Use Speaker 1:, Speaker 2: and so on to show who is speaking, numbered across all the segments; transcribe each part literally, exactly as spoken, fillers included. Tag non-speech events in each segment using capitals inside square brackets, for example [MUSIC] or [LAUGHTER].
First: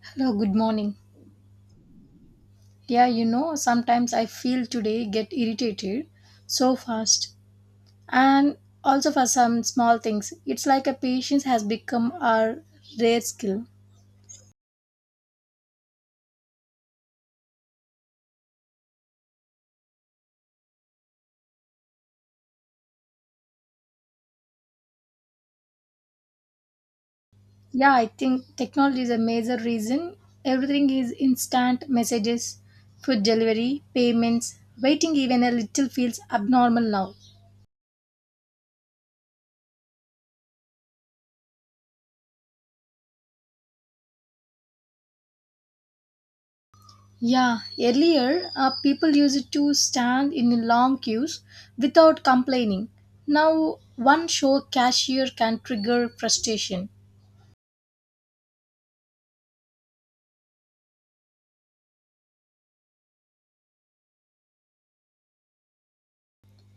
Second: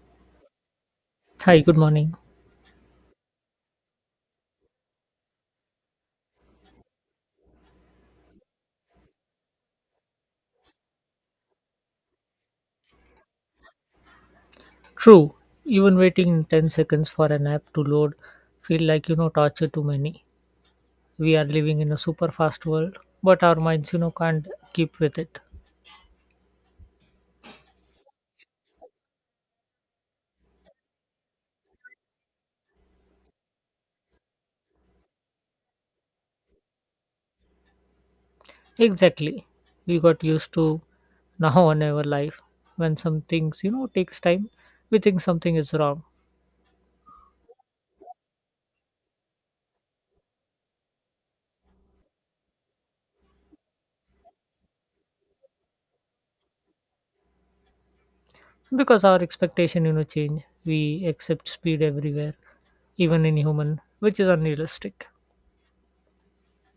Speaker 1: Hello, good morning.
Speaker 2: Hi, good morning.
Speaker 1: Yeah, you know, sometimes I feel today get irritated so fast and also for some small things. It's like a patience has become our rare skill.
Speaker 2: True, even waiting ten seconds for an app to load feel like, you know, torture to many. We are living in a super fast world, but our minds, you know, can't keep with it.
Speaker 1: Yeah, I think technology is a major reason. Everything is instant messages, food delivery, payments, waiting even a little feels abnormal now.
Speaker 2: Exactly. We got used to now in our life. When some things, you know, takes time, we think something is wrong.
Speaker 1: Yeah, earlier uh, people used to stand in long queues without complaining. Now, one show cashier can trigger frustration.
Speaker 2: Because our expectation, you know, change. We accept speed everywhere, even in human, which is unrealistic.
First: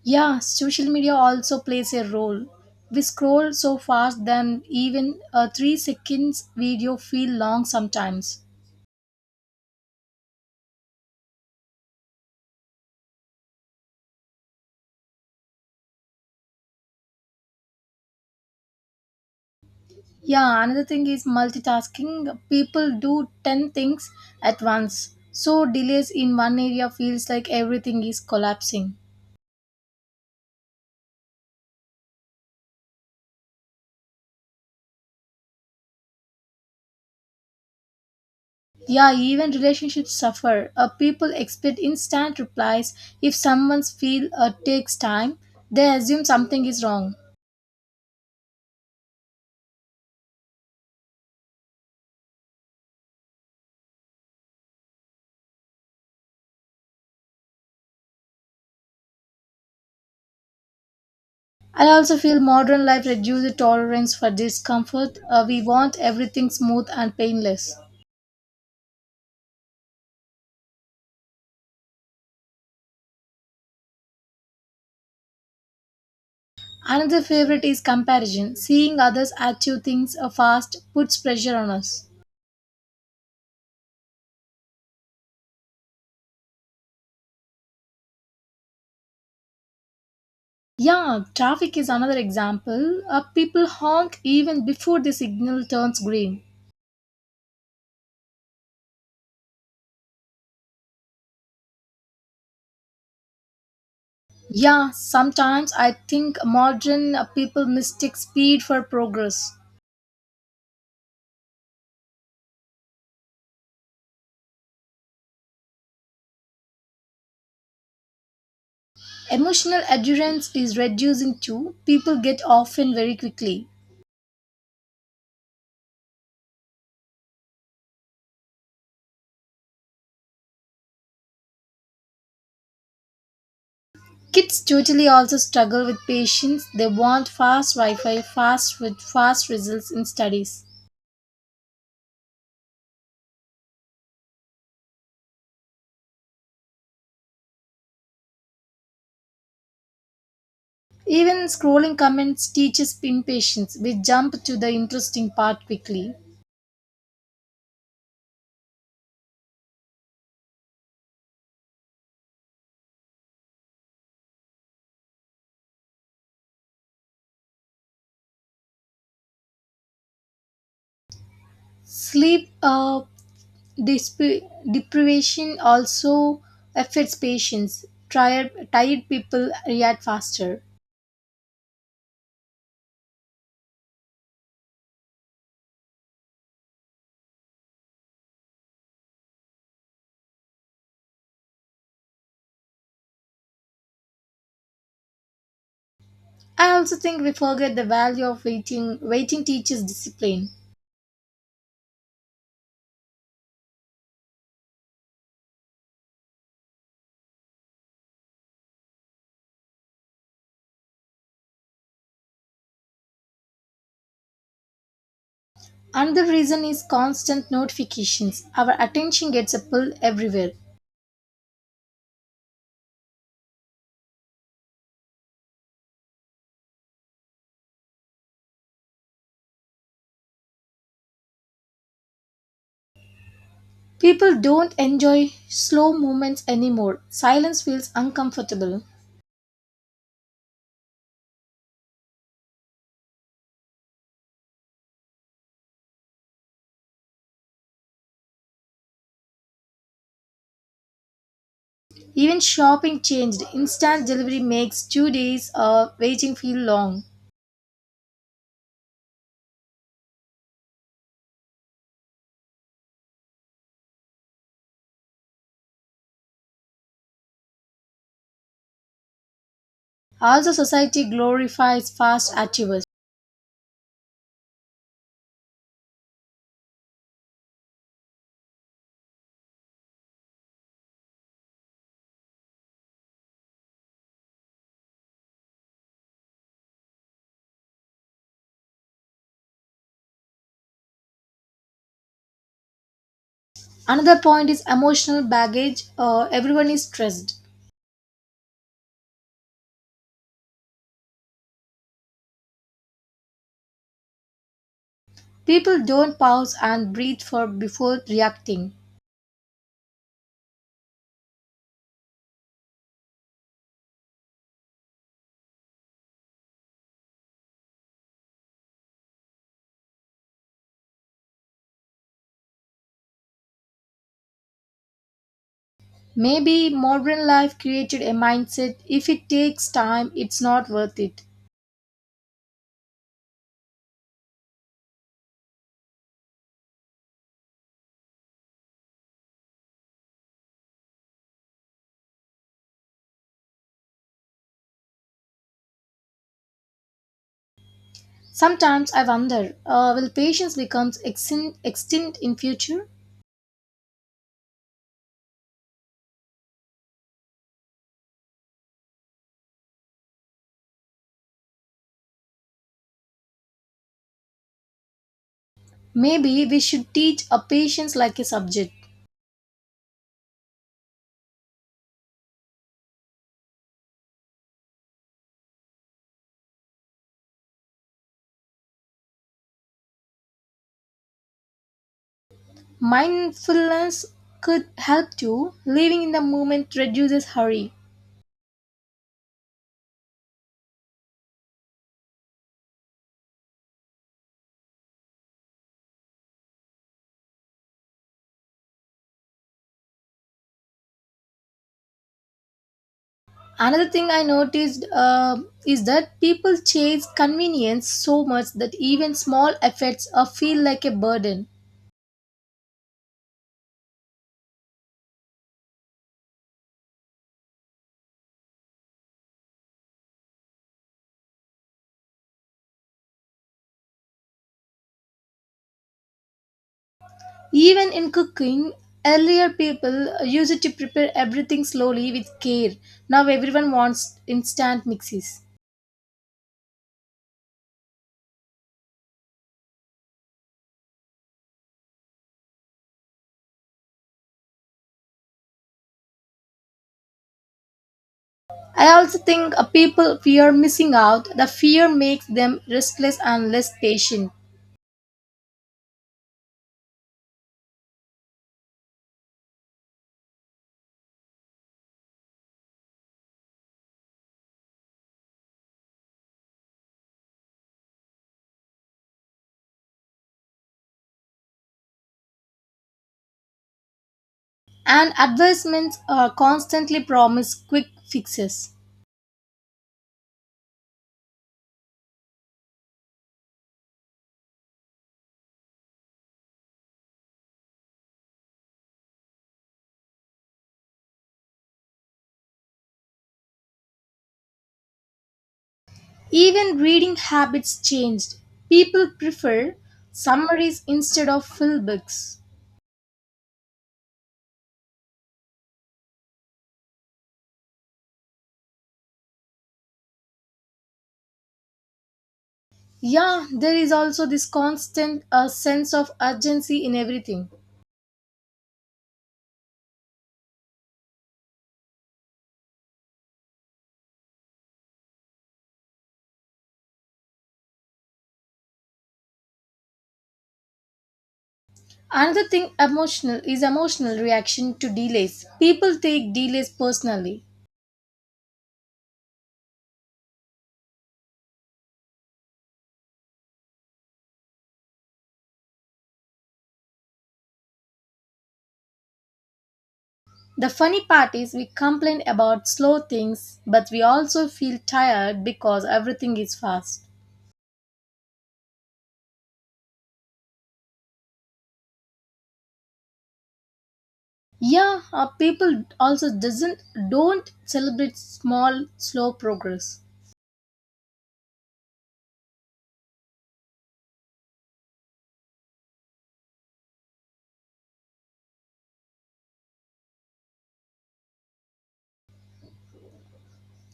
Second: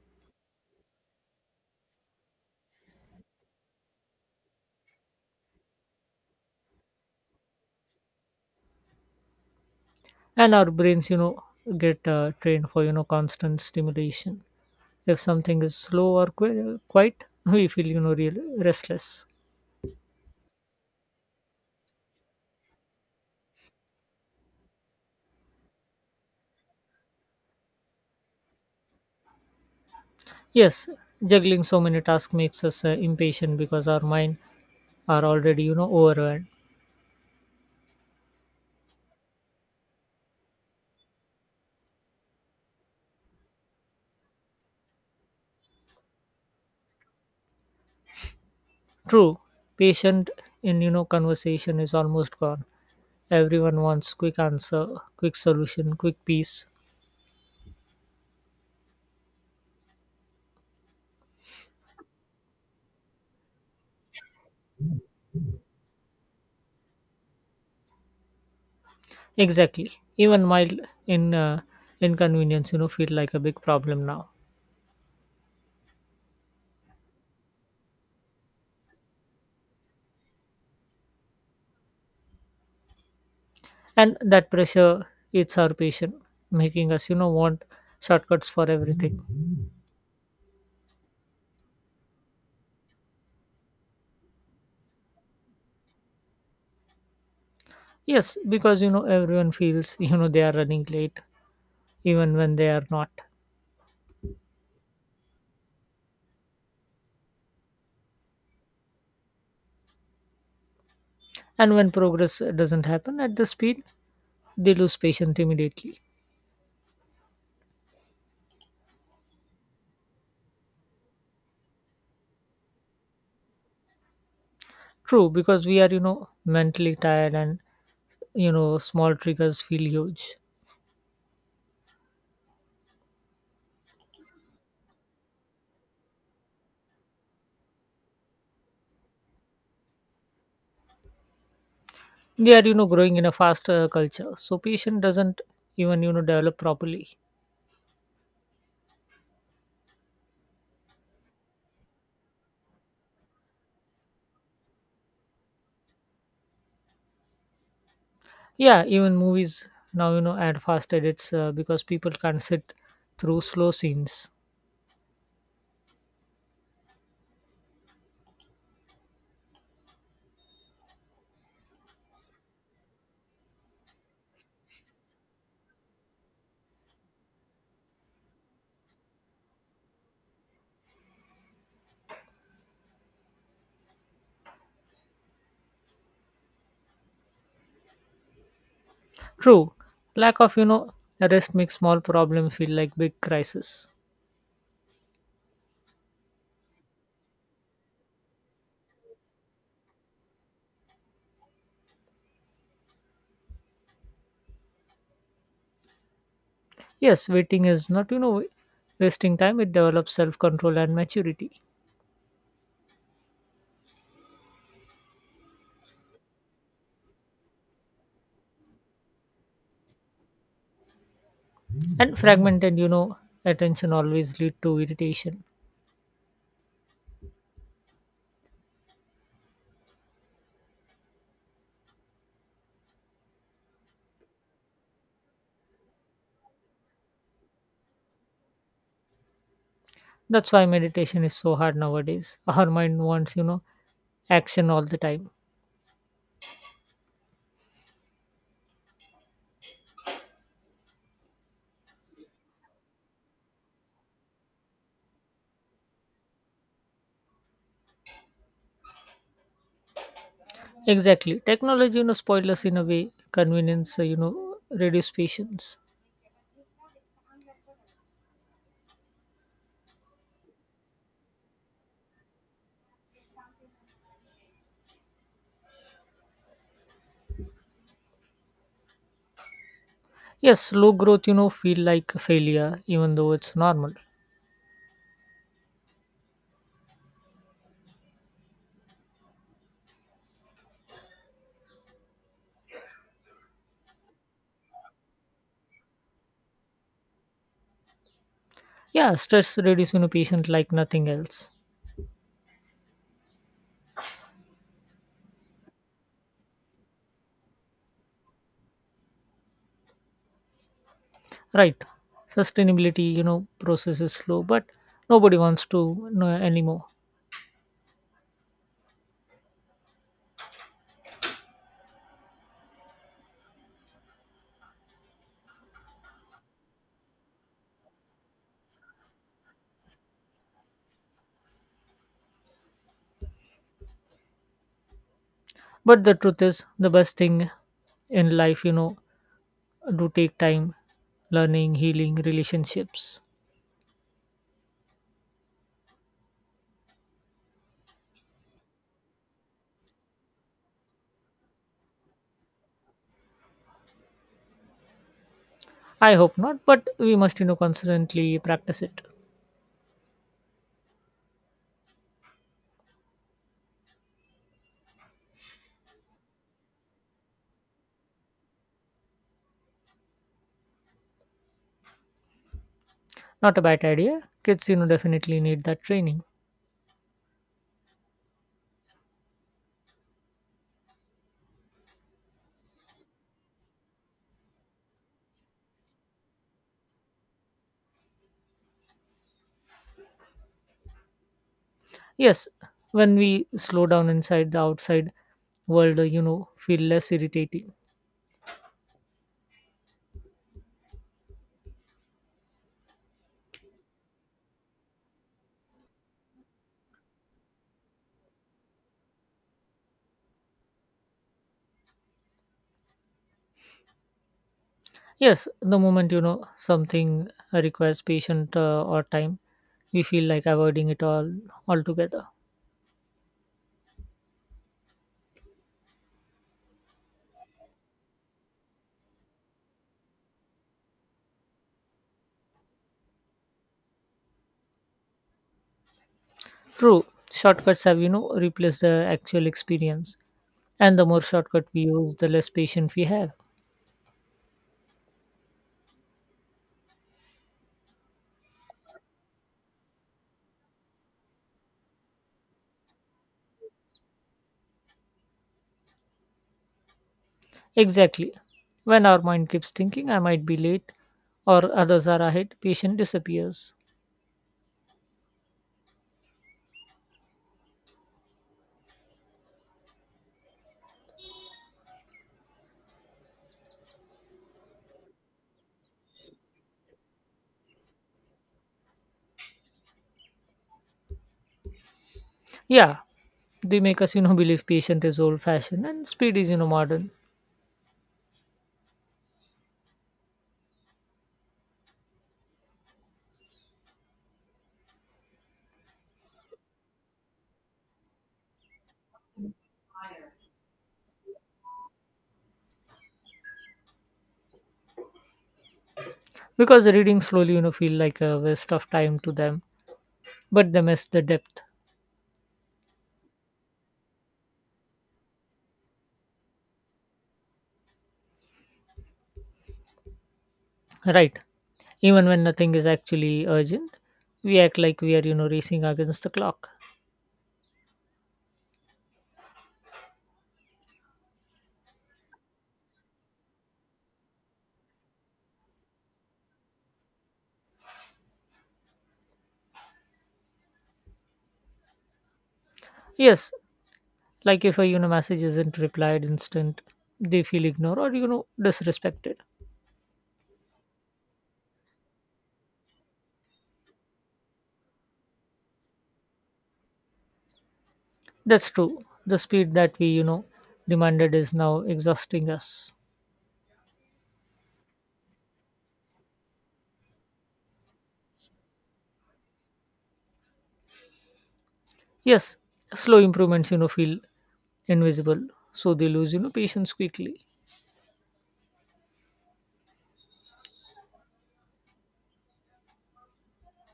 Speaker 1: Yeah, social media also plays a role. We scroll so fast that even a three seconds video feel long sometimes.
Speaker 2: And our brains, you know, get uh, trained for, you know, constant stimulation. If something is slow or qui- quiet, [LAUGHS] we feel you know real restless.
Speaker 1: Yeah, another thing is multitasking. People do ten things at once. So delays in one area feels like everything is collapsing.
Speaker 2: Yes, juggling so many tasks makes us uh, impatient because our mind are already you know overwhelmed.
Speaker 1: Yeah, even relationships suffer. Uh, people expect instant replies. If someone's feel uh, takes time, they assume something is wrong.
Speaker 2: True, patient in you know conversation is almost gone. Everyone wants quick answer, quick solution, quick peace.
Speaker 1: I also feel modern life reduces tolerance for discomfort. Uh, we want everything smooth and painless.
Speaker 2: Exactly. Even mild in uh, inconvenience, you know, feel like a big problem now.
Speaker 1: Another favorite is comparison. Seeing others achieve things uh, fast puts pressure on us.
Speaker 2: And that pressure eats our patience, making us, you know, want shortcuts for everything.
Speaker 1: Yeah, traffic is another example. Uh, people honk even before the signal turns green.
Speaker 2: Yes, because you know everyone feels you know they are running late even when they are not.
Speaker 1: Yeah, sometimes I think modern uh, people mistake speed for progress.
Speaker 2: And when progress doesn't happen at the speed, they lose patience immediately.
Speaker 1: Emotional endurance is reducing too. People get often very quickly.
Speaker 2: True, because we are you know mentally tired and you know small triggers feel huge.
Speaker 1: Kids totally also struggle with patience. They want fast Wi-Fi, fast with fast results in studies.
Speaker 2: They are you know growing in a faster culture, so patience doesn't even you know develop properly.
Speaker 1: Even scrolling comments teaches impatience. We jump to the interesting part quickly.
Speaker 2: Yeah, even movies now you know add fast edits uh, because people can't sit through slow scenes.
Speaker 1: Sleep uh, Desp- deprivation also affects patients. Tired, tired people react faster.
Speaker 2: True, lack of you know rest makes small problem feel like big crisis.
Speaker 1: I also think we forget the value of waiting. Waiting teaches discipline.
Speaker 2: Yes, waiting is not you know wasting time. It develops self control and maturity.
Speaker 1: Another reason is constant notifications. Our attention gets pulled everywhere.
Speaker 2: And fragmented you know attention always lead to irritation.
Speaker 1: People don't enjoy slow movements anymore. Silence feels uncomfortable.
Speaker 2: That's why meditation is so hard nowadays. Our mind wants you know action all the time.
Speaker 1: Even shopping changed. Instant delivery makes two days of waiting feel long.
Speaker 2: Exactly, technology you know spoil us in a way. Convenience uh, you know reduce patience.
Speaker 1: Also, society glorifies fast activity.
Speaker 2: Yes, slow growth you know feel like a failure even though it's normal.
Speaker 1: Another point is emotional baggage. Uh, everyone is stressed.
Speaker 2: Yeah, stress reduce you know patient like nothing else.
Speaker 1: People don't pause and breathe for before reacting.
Speaker 2: Right. Sustainability, you know, process is slow, but nobody wants to know anymore.
Speaker 1: Maybe modern life created a mindset if it takes time, it's not worth it.
Speaker 2: But the truth is the best thing in life, you know, do take time, learning, healing, relationships.
Speaker 1: Sometimes I wonder, uh, will patience become extin- extinct in future?
Speaker 2: I hope not, but we must, you know, constantly practice it.
Speaker 1: Maybe we should teach a patience like a subject.
Speaker 2: Not a bad idea. Kids, you know, definitely need that training.
Speaker 1: Mindfulness could help too. Living in the moment reduces hurry.
Speaker 2: Yes, when we slow down inside the outside world, uh, you know, feel less irritated.
Speaker 1: Another thing I noticed uh, is that people chase convenience so much that even small efforts are feel like a burden.
Speaker 2: Yes, the moment you know something requires patient uh, or time, we feel like avoiding it all altogether.
Speaker 1: Even in cooking, earlier people used it to prepare everything slowly with care. Now everyone wants instant mixes.
Speaker 2: True, shortcuts have you know replaced the actual experience, and the more shortcut we use, the less patient we have.
Speaker 1: I also think uh, people fear missing out. The fear makes them restless and less patient.
Speaker 2: Exactly. When our mind keeps thinking, I might be late, or others are ahead, patient disappears.
Speaker 1: And advertisements uh, constantly promise quick fixes.
Speaker 2: Yeah, they make us you know believe patient is old-fashioned and speed is you know modern.
Speaker 1: Even reading habits changed. People prefer summaries instead of full books.
Speaker 2: Because reading slowly you know feel like a waste of time to them, but they miss the depth.
Speaker 1: Yeah, there is also this constant uh, sense of urgency in everything.
Speaker 2: Right. Even when nothing is actually urgent, we act like we are, you know, racing against the clock.
Speaker 1: Another thing emotional is emotional reaction to delays. People take delays personally.
Speaker 2: Yes, like if a, you know, message isn't replied instant, they feel ignored or, you know, disrespected.
Speaker 1: The funny part is we complain about slow things, but we also feel tired because everything is fast.
Speaker 2: That's true. The speed that we, you know, demanded is now exhausting us.
Speaker 1: Yeah, uh, people also doesn't don't celebrate small slow progress.
Speaker 2: Yes, slow improvements, you know, feel invisible. So they lose, you know, patience quickly.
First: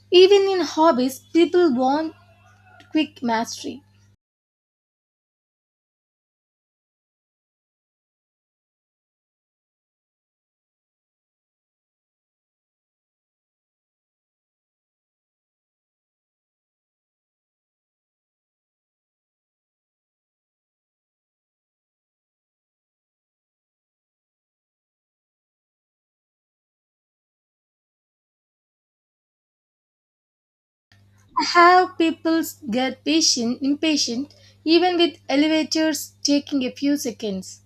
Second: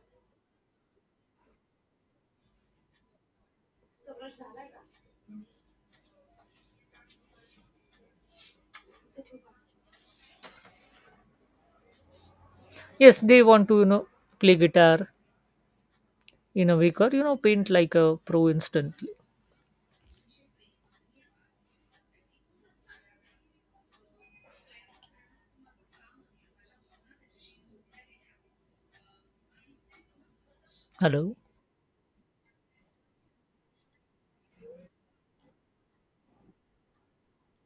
Speaker 1: Even in hobbies, people want quick mastery.
Speaker 2: Yes, they want to, you know, play guitar in a week or, you know, paint like a pro instantly. Hello?
Speaker 1: I have people get patient, impatient, even with elevators taking a few seconds.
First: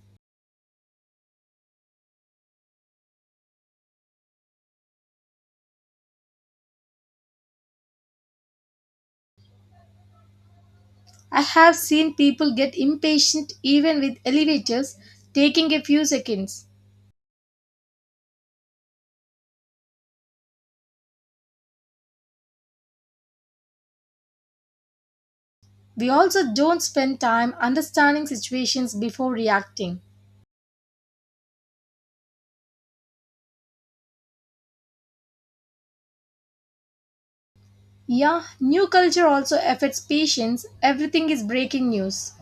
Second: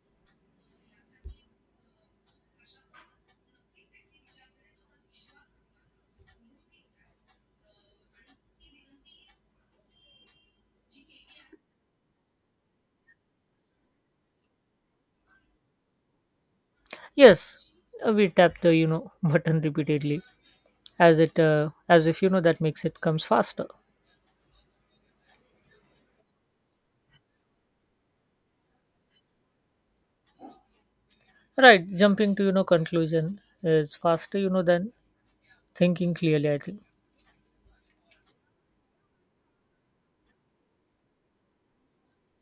Speaker 1: I have seen people get impatient even with elevators taking a few seconds.
Speaker 2: Yes, uh, we tap the you know [LAUGHS] button repeatedly, as it uh, as if you know that makes it comes faster.
Speaker 1: We also don't spend time understanding situations before reacting.
Speaker 2: Right, jumping to you know conclusion is faster you know than thinking clearly. I think,
Speaker 1: Yeah, new culture also affects patience. Everything is breaking news.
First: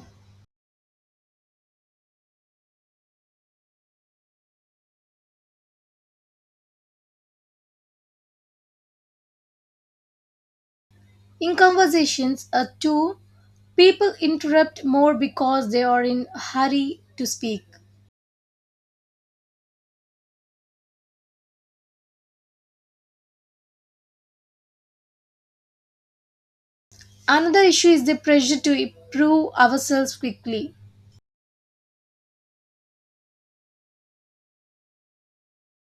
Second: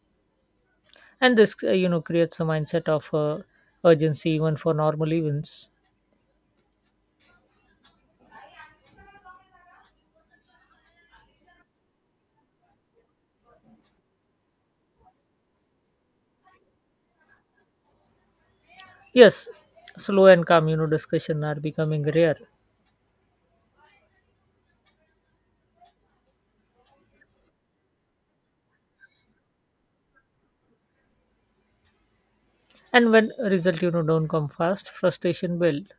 Speaker 2: and this uh, you know creates a mindset of uh, urgency even for normal events.
Speaker 1: In conversations, A too, people interrupt more because they are in a hurry to speak.
Speaker 2: Yes, slow and calm you know discussion are becoming rare,
Speaker 1: Another issue is the pressure to improve ourselves quickly.
Speaker 2: and when result you know don't come fast, frustration build,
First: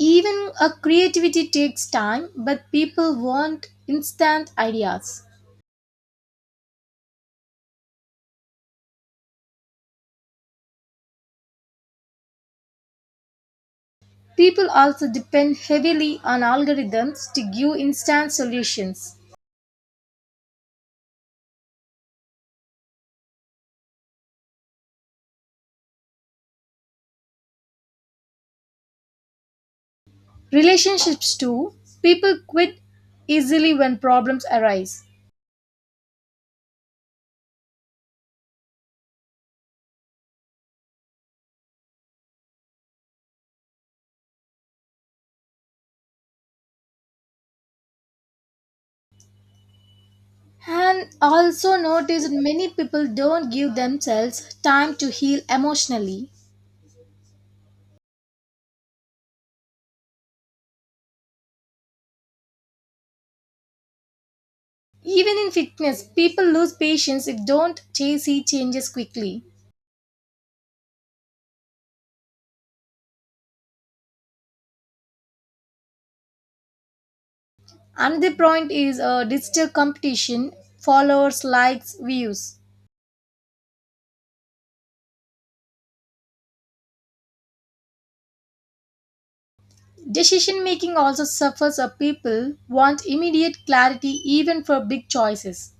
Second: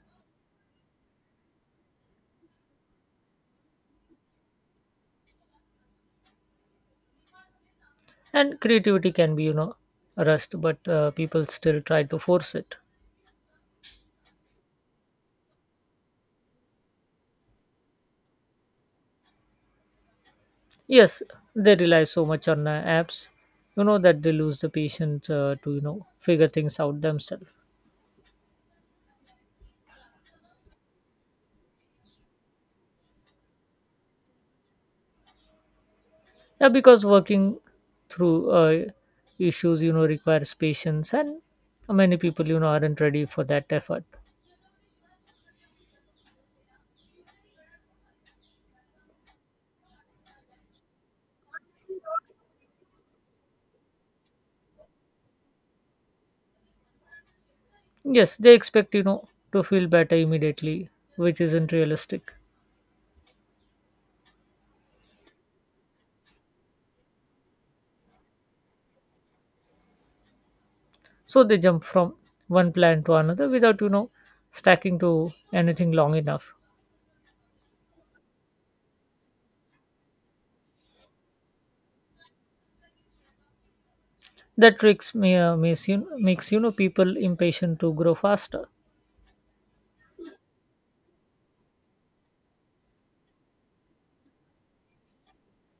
Speaker 1: Even a creativity takes time, but people want instant ideas.
Speaker 2: and creativity can be you know rushed, but uh, people still try to force it.
Speaker 1: People also depend heavily on algorithms to give instant solutions.
Speaker 2: Yes, they rely so much on uh, apps, you know, that they lose the patient uh, to, you know, figure things out themselves.
Speaker 1: Relationships too, people quit easily when problems arise.
Speaker 2: Yeah, because working through uh, issues, you know, requires patience, and many people, you know, aren't ready for that effort.
Speaker 1: And also notice that many people don't give themselves time to heal emotionally.
Speaker 2: Yes, they expect, you know, to feel better immediately, which isn't realistic.
Speaker 1: Even in fitness, people lose patience if don't see changes quickly.
Speaker 2: So they jump from one plan to another without, you know, stacking to anything long enough.
Speaker 1: Another point is uh, digital competition, followers, likes, views.
Speaker 2: That tricks may uh, makes, you, makes, you know, people impatient to grow faster.
Speaker 1: Decision making also suffers a people want immediate clarity even for big choices.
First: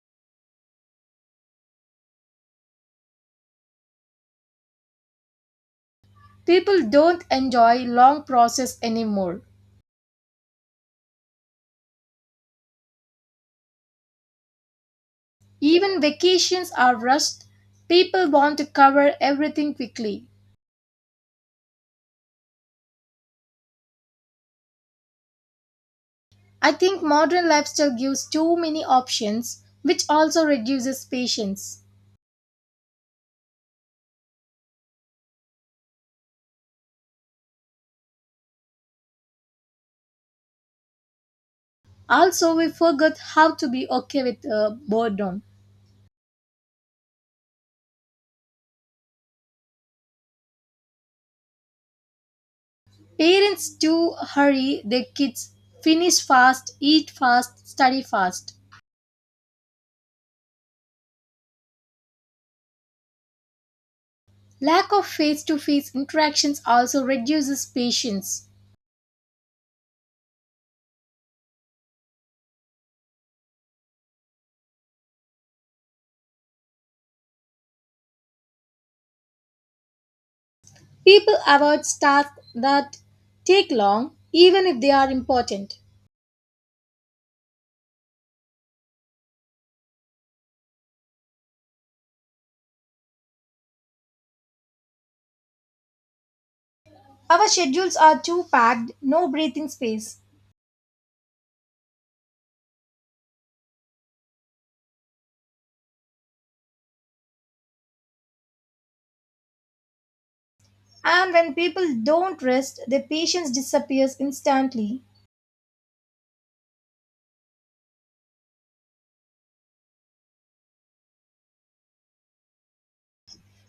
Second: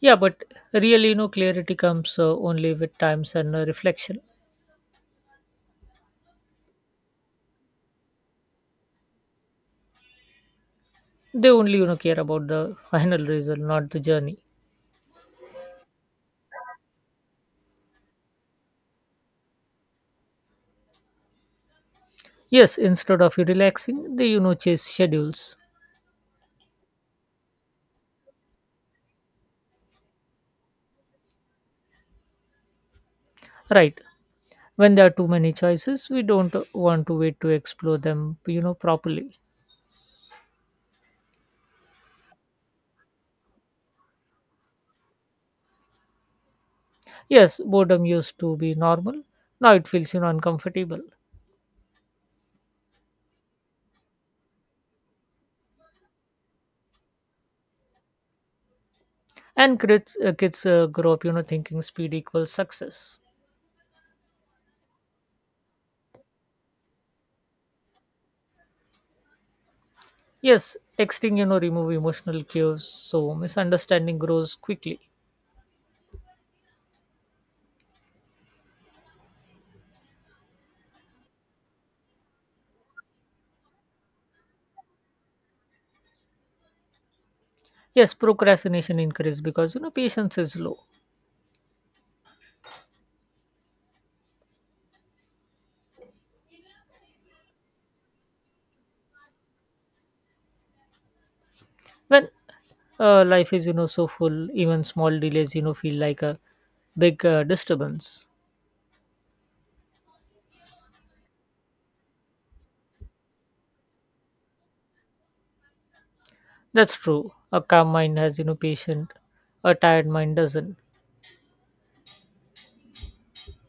Speaker 2: Yeah, but really, you know, clarity comes uh, only with times and uh, reflection.
Speaker 1: People don't enjoy long process anymore.
Speaker 2: They only, you know, care about the [LAUGHS] final result, not the journey.
Speaker 1: Even vacations are rushed. People want to cover everything quickly.
Speaker 2: Yes, instead of you relaxing, they, you know, chase schedules.
Speaker 1: I think modern lifestyle gives too many options which also reduces patience.
Speaker 2: Right. When there are too many choices, we don't uh, want to wait to explore them, you know, properly.
Speaker 1: Also, we forgot how to be okay with uh, boredom.
Speaker 2: Yes, boredom used to be normal. Now it feels, you know, uncomfortable.
Speaker 1: Parents do hurry their kids, finish fast, eat fast, study fast.
Speaker 2: And kids, uh, kids uh, grow up, you know, thinking speed equals success.
Speaker 1: Lack of face to face interactions also reduces patience.
Speaker 2: Yes, texting, you know, remove emotional cues, so misunderstanding grows quickly.
Speaker 1: People avoid tasks that take long, even if they are important.
Speaker 2: Yes, procrastination increase because you know patience is low.
Speaker 1: Our schedules are too packed, no breathing space.
Speaker 2: When uh, life is you know so full, even small delays you know feel like a big uh, disturbance.
Speaker 1: And when people don't rest, their patience disappears instantly.
Speaker 2: That's true. A calm mind has you know patient, a tired mind doesn't.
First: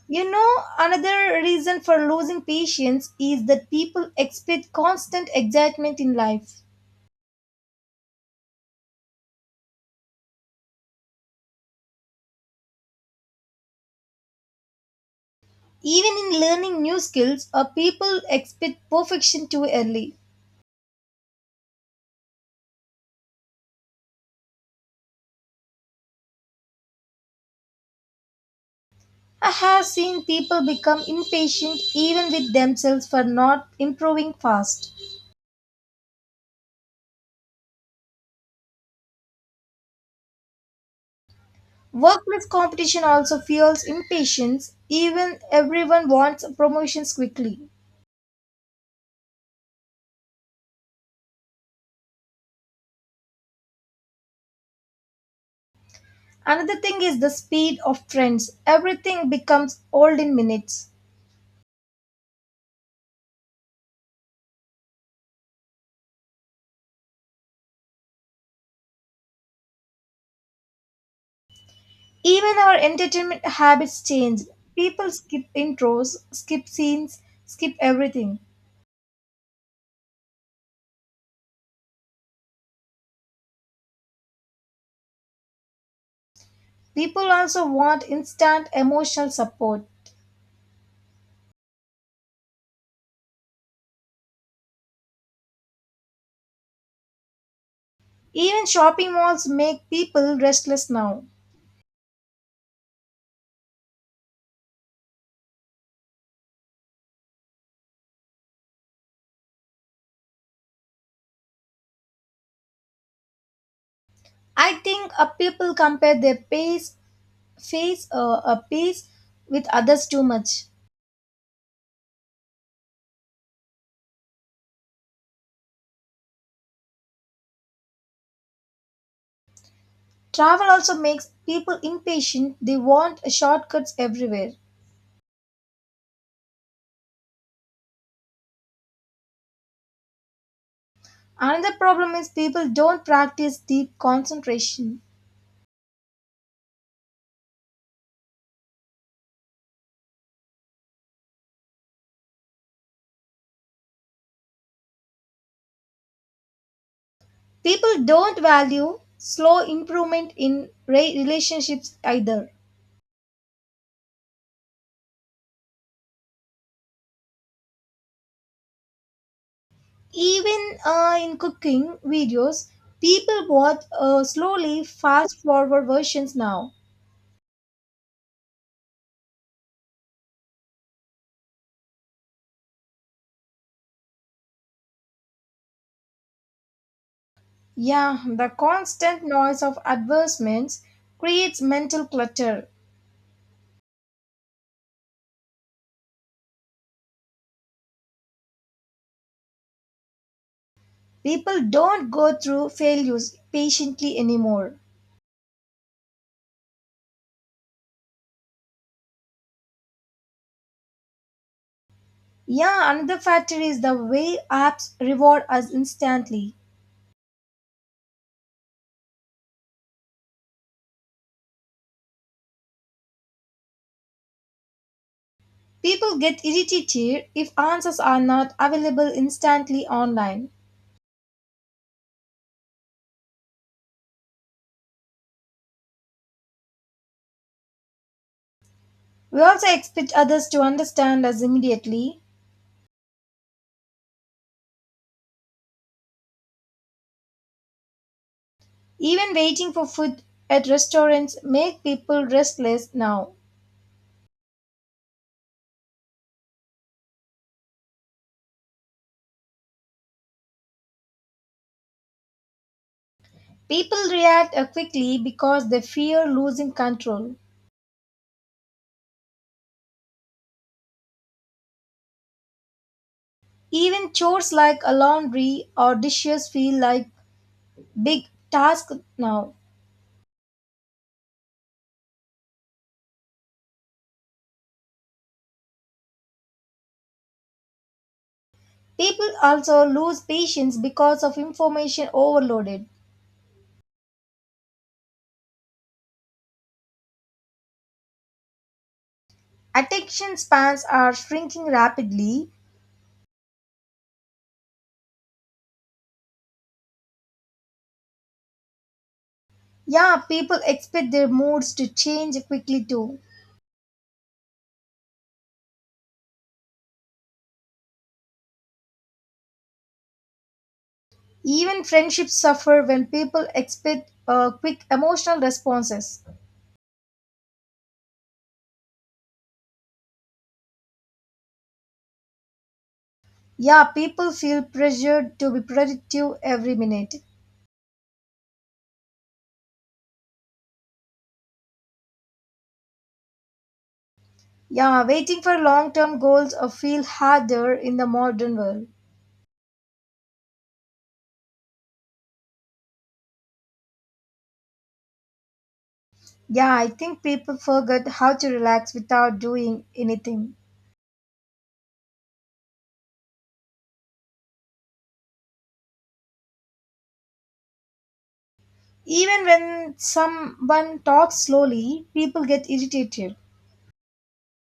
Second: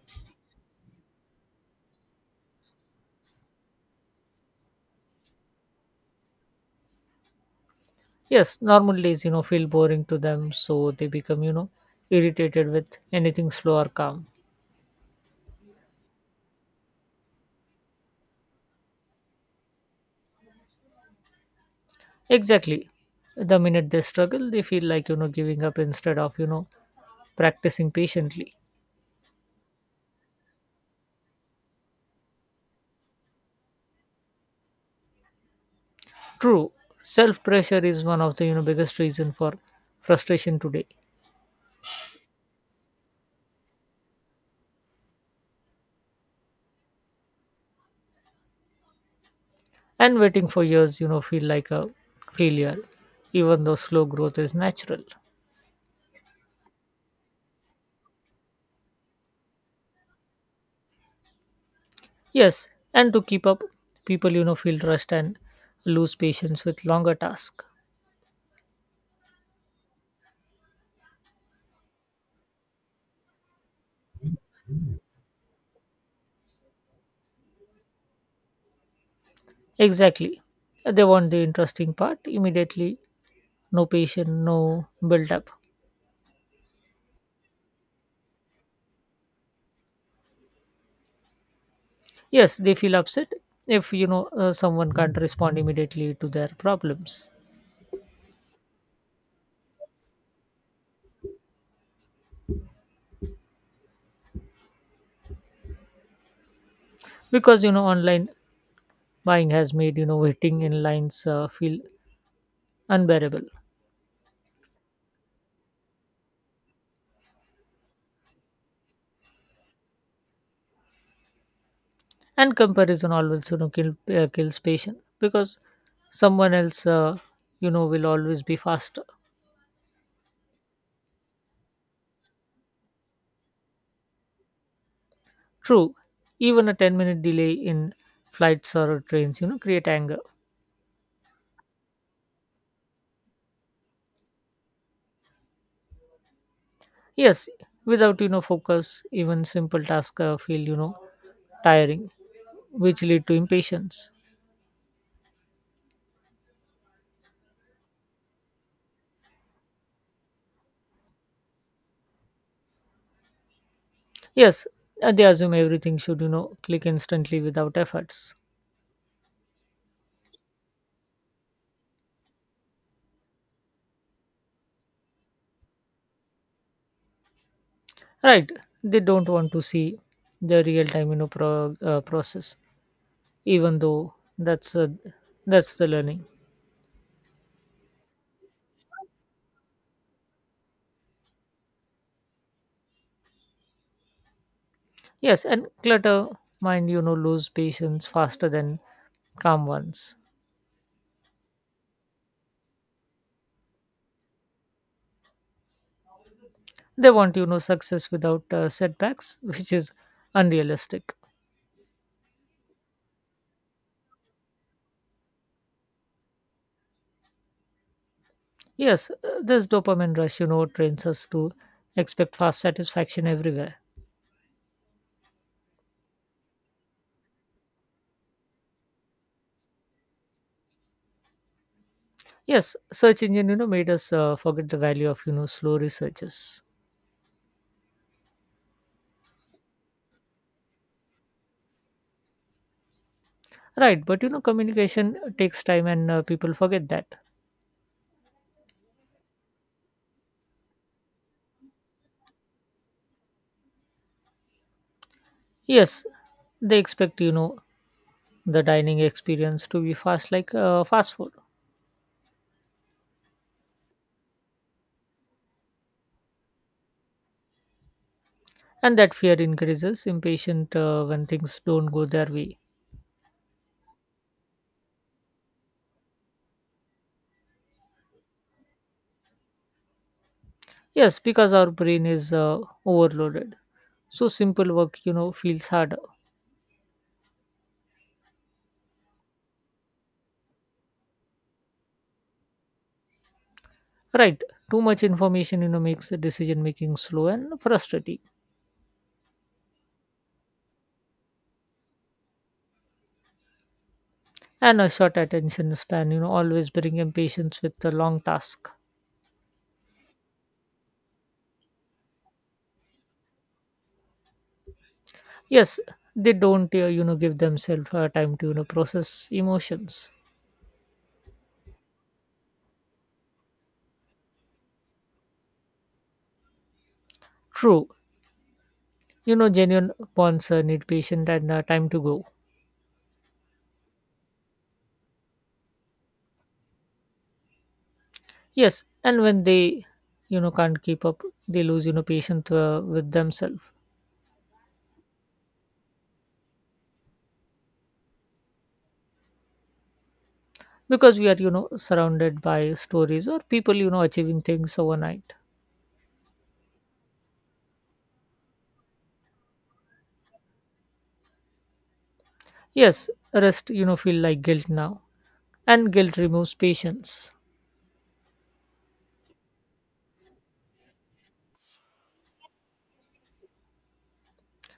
Speaker 1: You know, another reason for losing patience is that people expect constant excitement in life.
Speaker 2: Yes, normal days you know feel boring to them, so they become you know irritated with anything slow or calm.
Speaker 1: Even in learning new skills, or people expect perfection too early.
Speaker 2: Exactly. The minute they struggle, they feel like you know giving up instead of you know practicing patiently.
Speaker 1: I have seen people become impatient even with themselves for not improving fast.
Speaker 2: True, self pressure is one of the you know biggest reason for frustration today.
Speaker 1: Workplace competition also fuels impatience, even everyone wants promotions quickly.
Speaker 2: And waiting for years, you know, feel like a failure, even though slow growth is natural.
Speaker 1: Another thing is the speed of trends. Everything becomes old in minutes.
Speaker 2: Yes, and to keep up, people you know feel rushed and lose patience with longer tasks.
Speaker 1: Even our entertainment habits change. People skip intros, skip scenes, skip everything.
Speaker 2: Exactly, they want the interesting part immediately. No patience, no build up.
Speaker 1: People also want instant emotional support.
Speaker 2: Yes, they feel upset if you know uh, someone can't respond immediately to their problems.
Speaker 1: Even shopping malls make people restless now.
Speaker 2: Because you know online buying has made you know waiting in lines uh, feel unbearable.
Speaker 1: I think uh, people compare their pace, face, uh, a pace with others too much.
Speaker 2: And comparison always you know kill, uh, kills patience because someone else uh, you know will always be faster.
Speaker 1: Travel also makes people impatient. They want shortcuts everywhere.
Speaker 2: True, even a ten minute delay in flights or trains you know create anger.
Speaker 1: Another problem is people don't practice deep concentration.
Speaker 2: Yes, without you know focus even simple tasks uh, feel you know tiring which lead to impatience.
Speaker 1: People don't value slow improvement in re- relationships either.
Speaker 2: Yes, uh, they assume everything should you know click instantly without efforts.
Speaker 1: Even uh, in cooking videos, people watch uh, slowly fast forward versions now.
Speaker 2: Right, they don't want to see the real time you know pro- uh, process even though that's uh, that's the learning.
Speaker 1: Yeah, the constant noise of advertisements creates mental clutter.
Speaker 2: Yes, and clutter mind you know lose patience faster than calm ones.
Speaker 1: People don't go through failures patiently anymore.
Speaker 2: They want you know success without uh, setbacks which is unrealistic.
Speaker 1: Yeah, another factor is the way apps reward us instantly.
Speaker 2: Yes, uh, this dopamine rush you know trains us to expect fast satisfaction everywhere.
Speaker 1: People get irritated if answers are not available instantly online.
Speaker 2: Yes, search engine you know made us uh, forget the value of you know slow researches.
Speaker 1: We also expect others to understand us immediately.
Speaker 2: Right, but you know, communication takes time and uh, people forget that.
Speaker 1: Even waiting for food at restaurants make people restless now.
Speaker 2: Yes, they expect, you know, the dining experience to be fast like uh, fast food.
Speaker 1: People react uh, quickly because they fear losing control.
Speaker 2: And that fear increases impatient uh, when things don't go their way.
Speaker 1: Even chores like a laundry or dishes feel like big tasks now.
Speaker 2: Yes, because our brain is uh, overloaded. So simple work, you know, feels harder.
Speaker 1: People also lose patience because of information overloaded.
Speaker 2: Right, too much information, you know, makes decision making slow and frustrating.
Speaker 1: Attention spans are shrinking rapidly.
Speaker 2: And a short attention span, you know, always bring impatience with the long task.
Speaker 1: Yeah, people expect their moods to change quickly too.
Speaker 2: Yes, they don't uh, you know give themselves uh, time to you know process emotions.
Speaker 1: Even friendships suffer when people expect uh, quick emotional responses.
Speaker 2: True, you know genuine bonds uh, need patience and uh, time to grow.
Speaker 1: Yeah, people feel pressured to be productive every minute.
Speaker 2: Yes, and when they you know can't keep up they lose you know patience uh, with themselves.
Speaker 1: Yeah, waiting for long term goals or feel harder in the modern world.
Speaker 2: Because we are you know surrounded by stories or people you know achieving things overnight.
Speaker 1: Yeah, I think people forget how to relax without doing anything.
Speaker 2: Yes, rest you know feel like guilt now and guilt removes patience.
Speaker 1: Even when someone talks slowly, people get irritated.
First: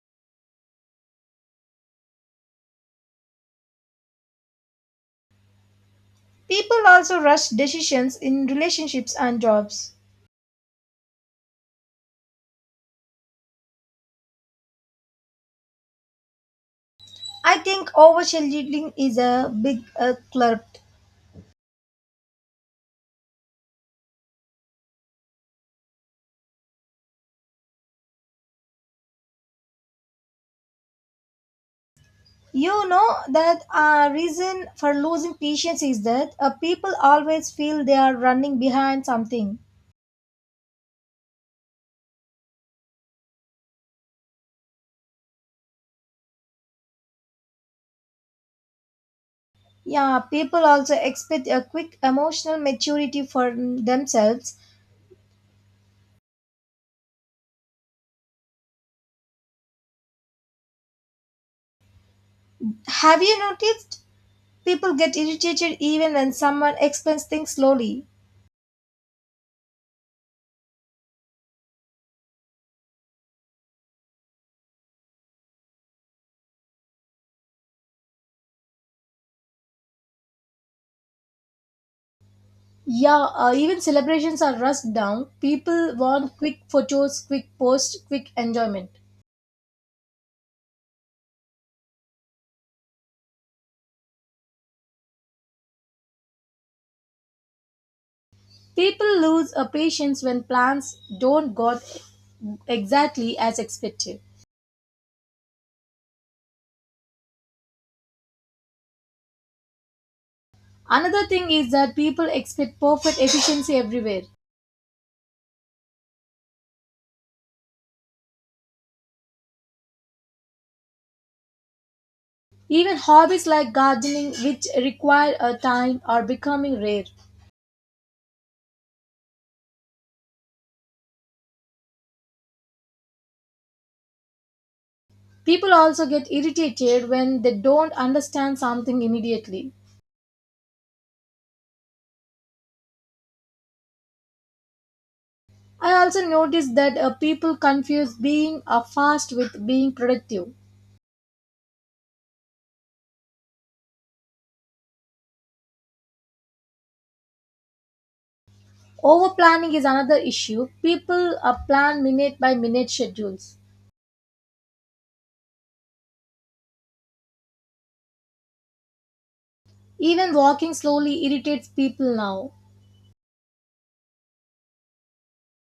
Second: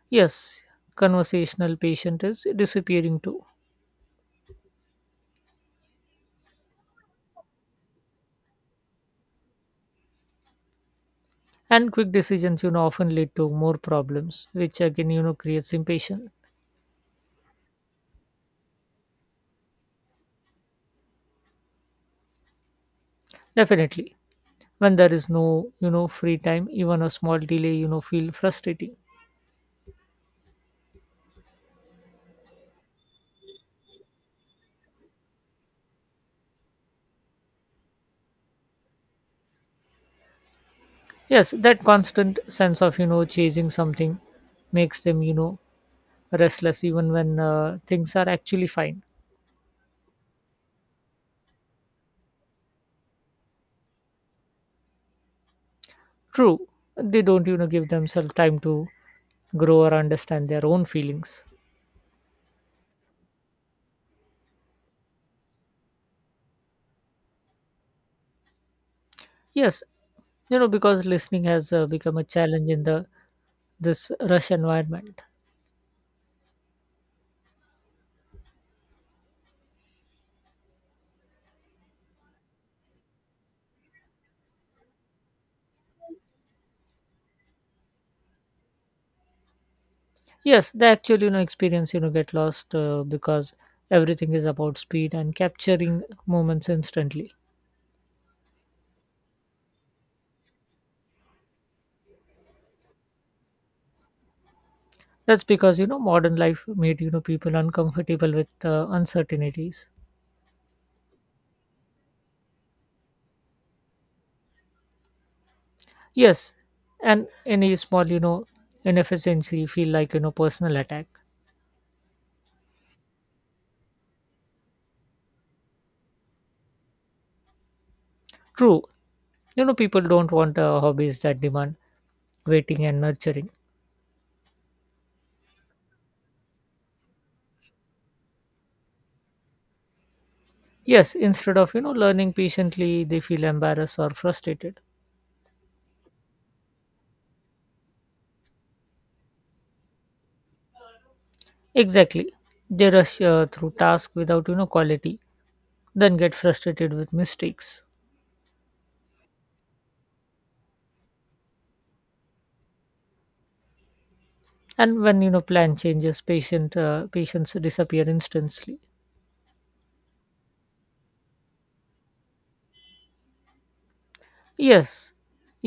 Speaker 2: Yes, conversational patient is disappearing too.
Speaker 1: People also rush decisions in relationships and jobs.
Speaker 2: And quick decisions you know often lead to more problems which again you know creates impatience.
Speaker 1: I think overscheduling is a big uh, club.
Speaker 2: Definitely, when there is no you know free time even a small delay you know feel frustrating.
Speaker 1: You know that a reason for losing patience is that uh, people always feel they are running behind something.
Speaker 2: Yes, that constant sense of you know chasing something makes them you know restless even when uh, things are actually fine.
Speaker 1: Yeah, people also expect a quick emotional maturity for themselves.
Speaker 2: True, they don't you know give themselves time to grow or understand their own feelings.
Speaker 1: Have you noticed people get irritated even when someone explains things slowly?
Speaker 2: Yes, you know because listening has uh, become a challenge in the this rush environment.
Speaker 1: Yeah, uh, even celebrations are rushed down. People want quick photos, quick posts, quick enjoyment.
Speaker 2: Yes, they actually, you know experience you know get lost uh, because everything is about speed and capturing moments instantly.
Speaker 1: People lose a patience when plans don't go exactly as expected.
Speaker 2: That's because you know modern life made you know people uncomfortable with uh, uncertainties.
Speaker 1: Another thing is that people expect perfect efficiency everywhere.
Speaker 2: Yes, and any small you know inefficiency feel like you know personal attack.
Speaker 1: Even hobbies like gardening, which require a time, are becoming rare.
Speaker 2: True, you know people don't want uh, hobbies that demand waiting and nurturing.
Speaker 1: People also get irritated when they don't understand something immediately.
Speaker 2: Yes, instead of you know learning patiently, they feel embarrassed or frustrated.
Speaker 1: I also noticed that uh, people confuse being uh, fast with being productive.
Speaker 2: Exactly, they rush uh, through tasks without you know quality then get frustrated with mistakes.
Speaker 1: Over planning is another issue. People uh, plan minute by minute schedules.
Speaker 2: And when you know plan changes patient uh, patients disappear instantly.
Speaker 1: Even walking slowly irritates people now.
Speaker 2: Yes,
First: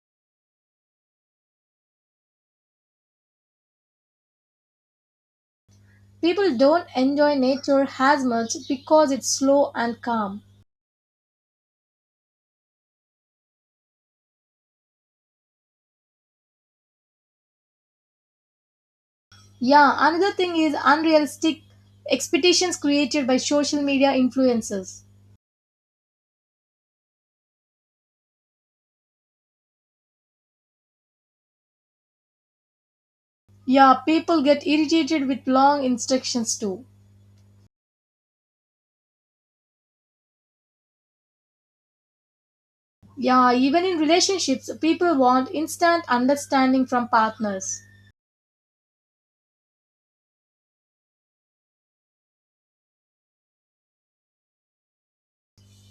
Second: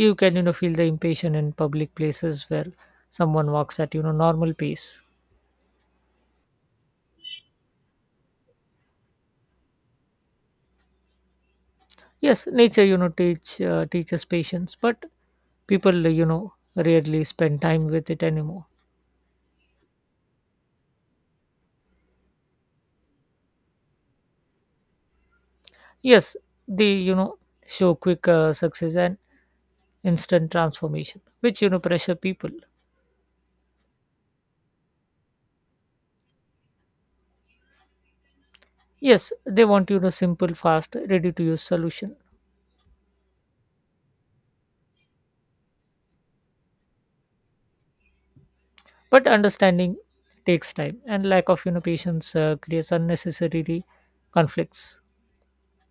Speaker 2: you can you know feel the impatient in public places where someone walks at you know normal pace.
Speaker 1: People don't enjoy nature as much because it's slow and calm.
Speaker 2: Yes, nature you know teach uh, teaches patience but people you know rarely spend time with it anymore.
Speaker 1: Yeah, another thing is unrealistic expectations created by social media influencers.
Speaker 2: Yes, they you know show quick uh, success and instant transformation which you know pressure people.
Speaker 1: Yeah, people get irritated with long instructions too.
Speaker 2: Yes, they want you know simple fast ready to use solution.
Speaker 1: Yeah, even in relationships, people want instant understanding from partners.
Speaker 2: But understanding takes time and lack of you know patience uh, creates unnecessary conflicts.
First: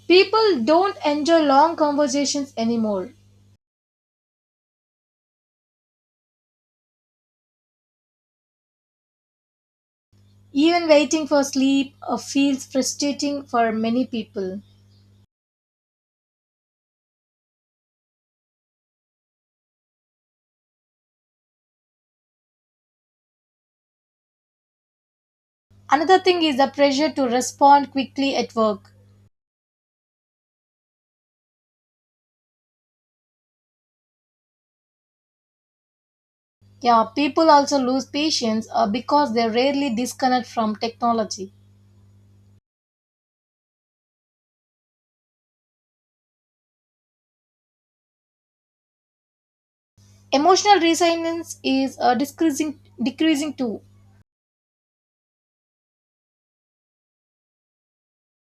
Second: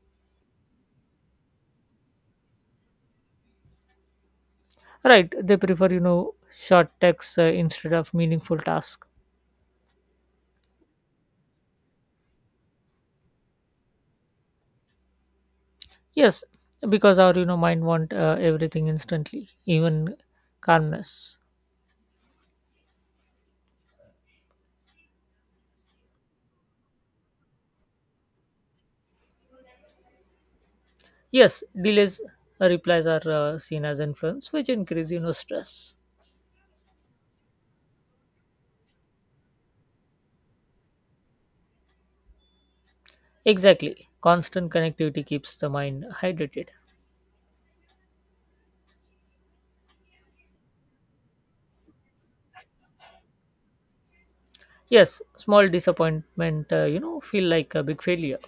Speaker 1: People don't enjoy long conversations anymore.
Speaker 2: Right, they prefer you know short texts uh, instead of meaningful task.
Speaker 1: Even waiting for sleep uh, feels frustrating for many people.
Speaker 2: Yes, because our you know mind want uh, everything instantly even calmness.
Speaker 1: Another thing is the pressure to respond quickly at work.
Speaker 2: Yes, delays uh, replies are uh, seen as influence which increase you know stress.
Speaker 1: Yeah, people also lose patience uh, because they rarely disconnect from technology.
Speaker 2: Exactly, constant connectivity keeps the mind hydrated.
Speaker 1: Emotional resilience is uh, decreasing, decreasing too.
Speaker 2: Yes, small disappointment uh, you know feel like a big failure.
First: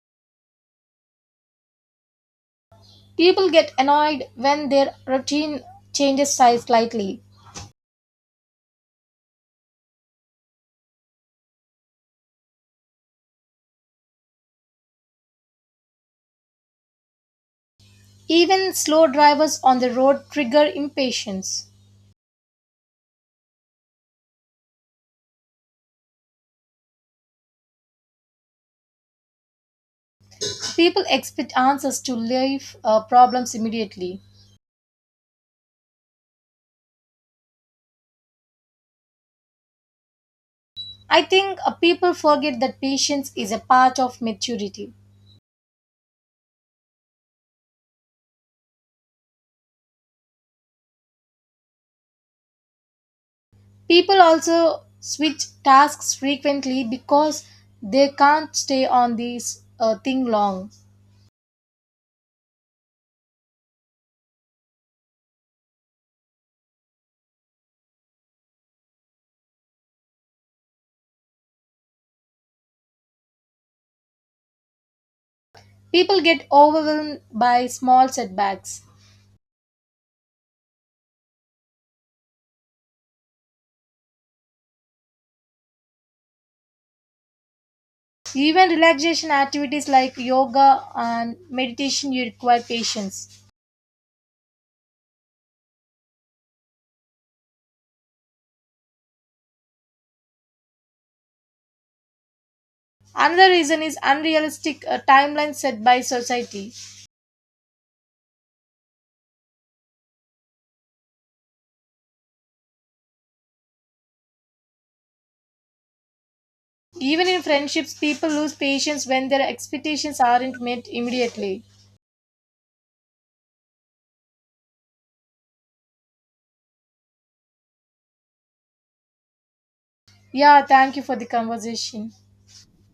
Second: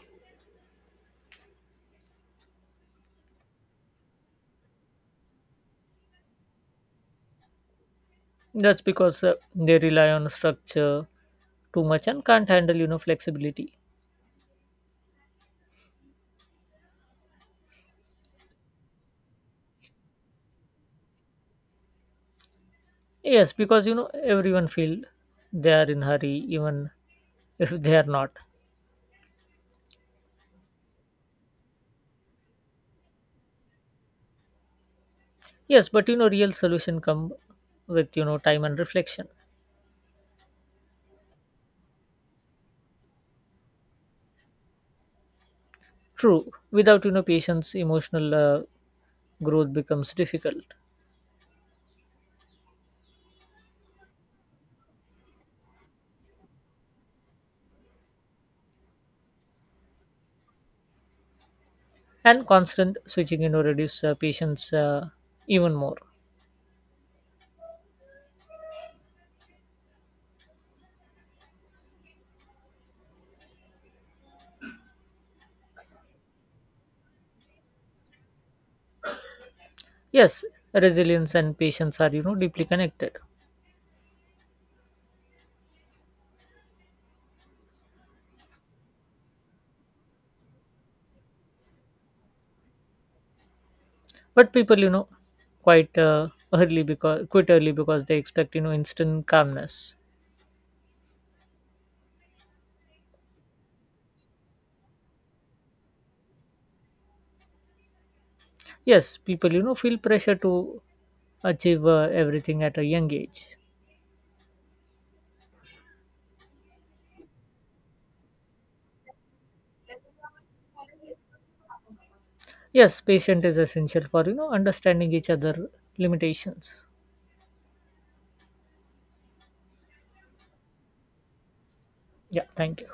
Speaker 1: People get annoyed when their routine changes size slightly.
Speaker 2: That's because uh, they rely on structure too much and can't handle, you know, flexibility.
Speaker 1: Even slow drivers on the road trigger impatience.
Speaker 2: Yes, because you know everyone feel they are in hurry even [LAUGHS] if they are not.
Speaker 1: People expect answers to life uh, problems immediately.
Speaker 2: Yes, but you know real solution come with you know time and reflection.
Speaker 1: I think uh, people forget that patience is a part of maturity.
Speaker 2: True, without you know patience, emotional uh, growth becomes difficult,
Speaker 1: People also switch tasks frequently because they can't stay on this uh, thing long.
Speaker 2: and constant switching you know reduce uh, patience uh, even more.
Speaker 1: People get overwhelmed by small setbacks.
Speaker 2: Yes, resilience and patience are you know deeply connected.
Speaker 1: Even relaxation activities like yoga and meditation you require patience.
Speaker 2: But people, you know, quite uh, early because quit early because they expect, you know, instant calmness.
Speaker 1: Another reason is unrealistic uh, timelines set by society.
Speaker 2: Yes, people, you know, feel pressure to achieve uh, everything at a young age.
Speaker 1: Even in friendships, people lose patience when their expectations aren't met immediately.
Speaker 2: Yes, patience is essential for, you know, understanding each other limitations.
Speaker 1: Yeah, thank you for the conversation.
Speaker 2: Yeah, thank you.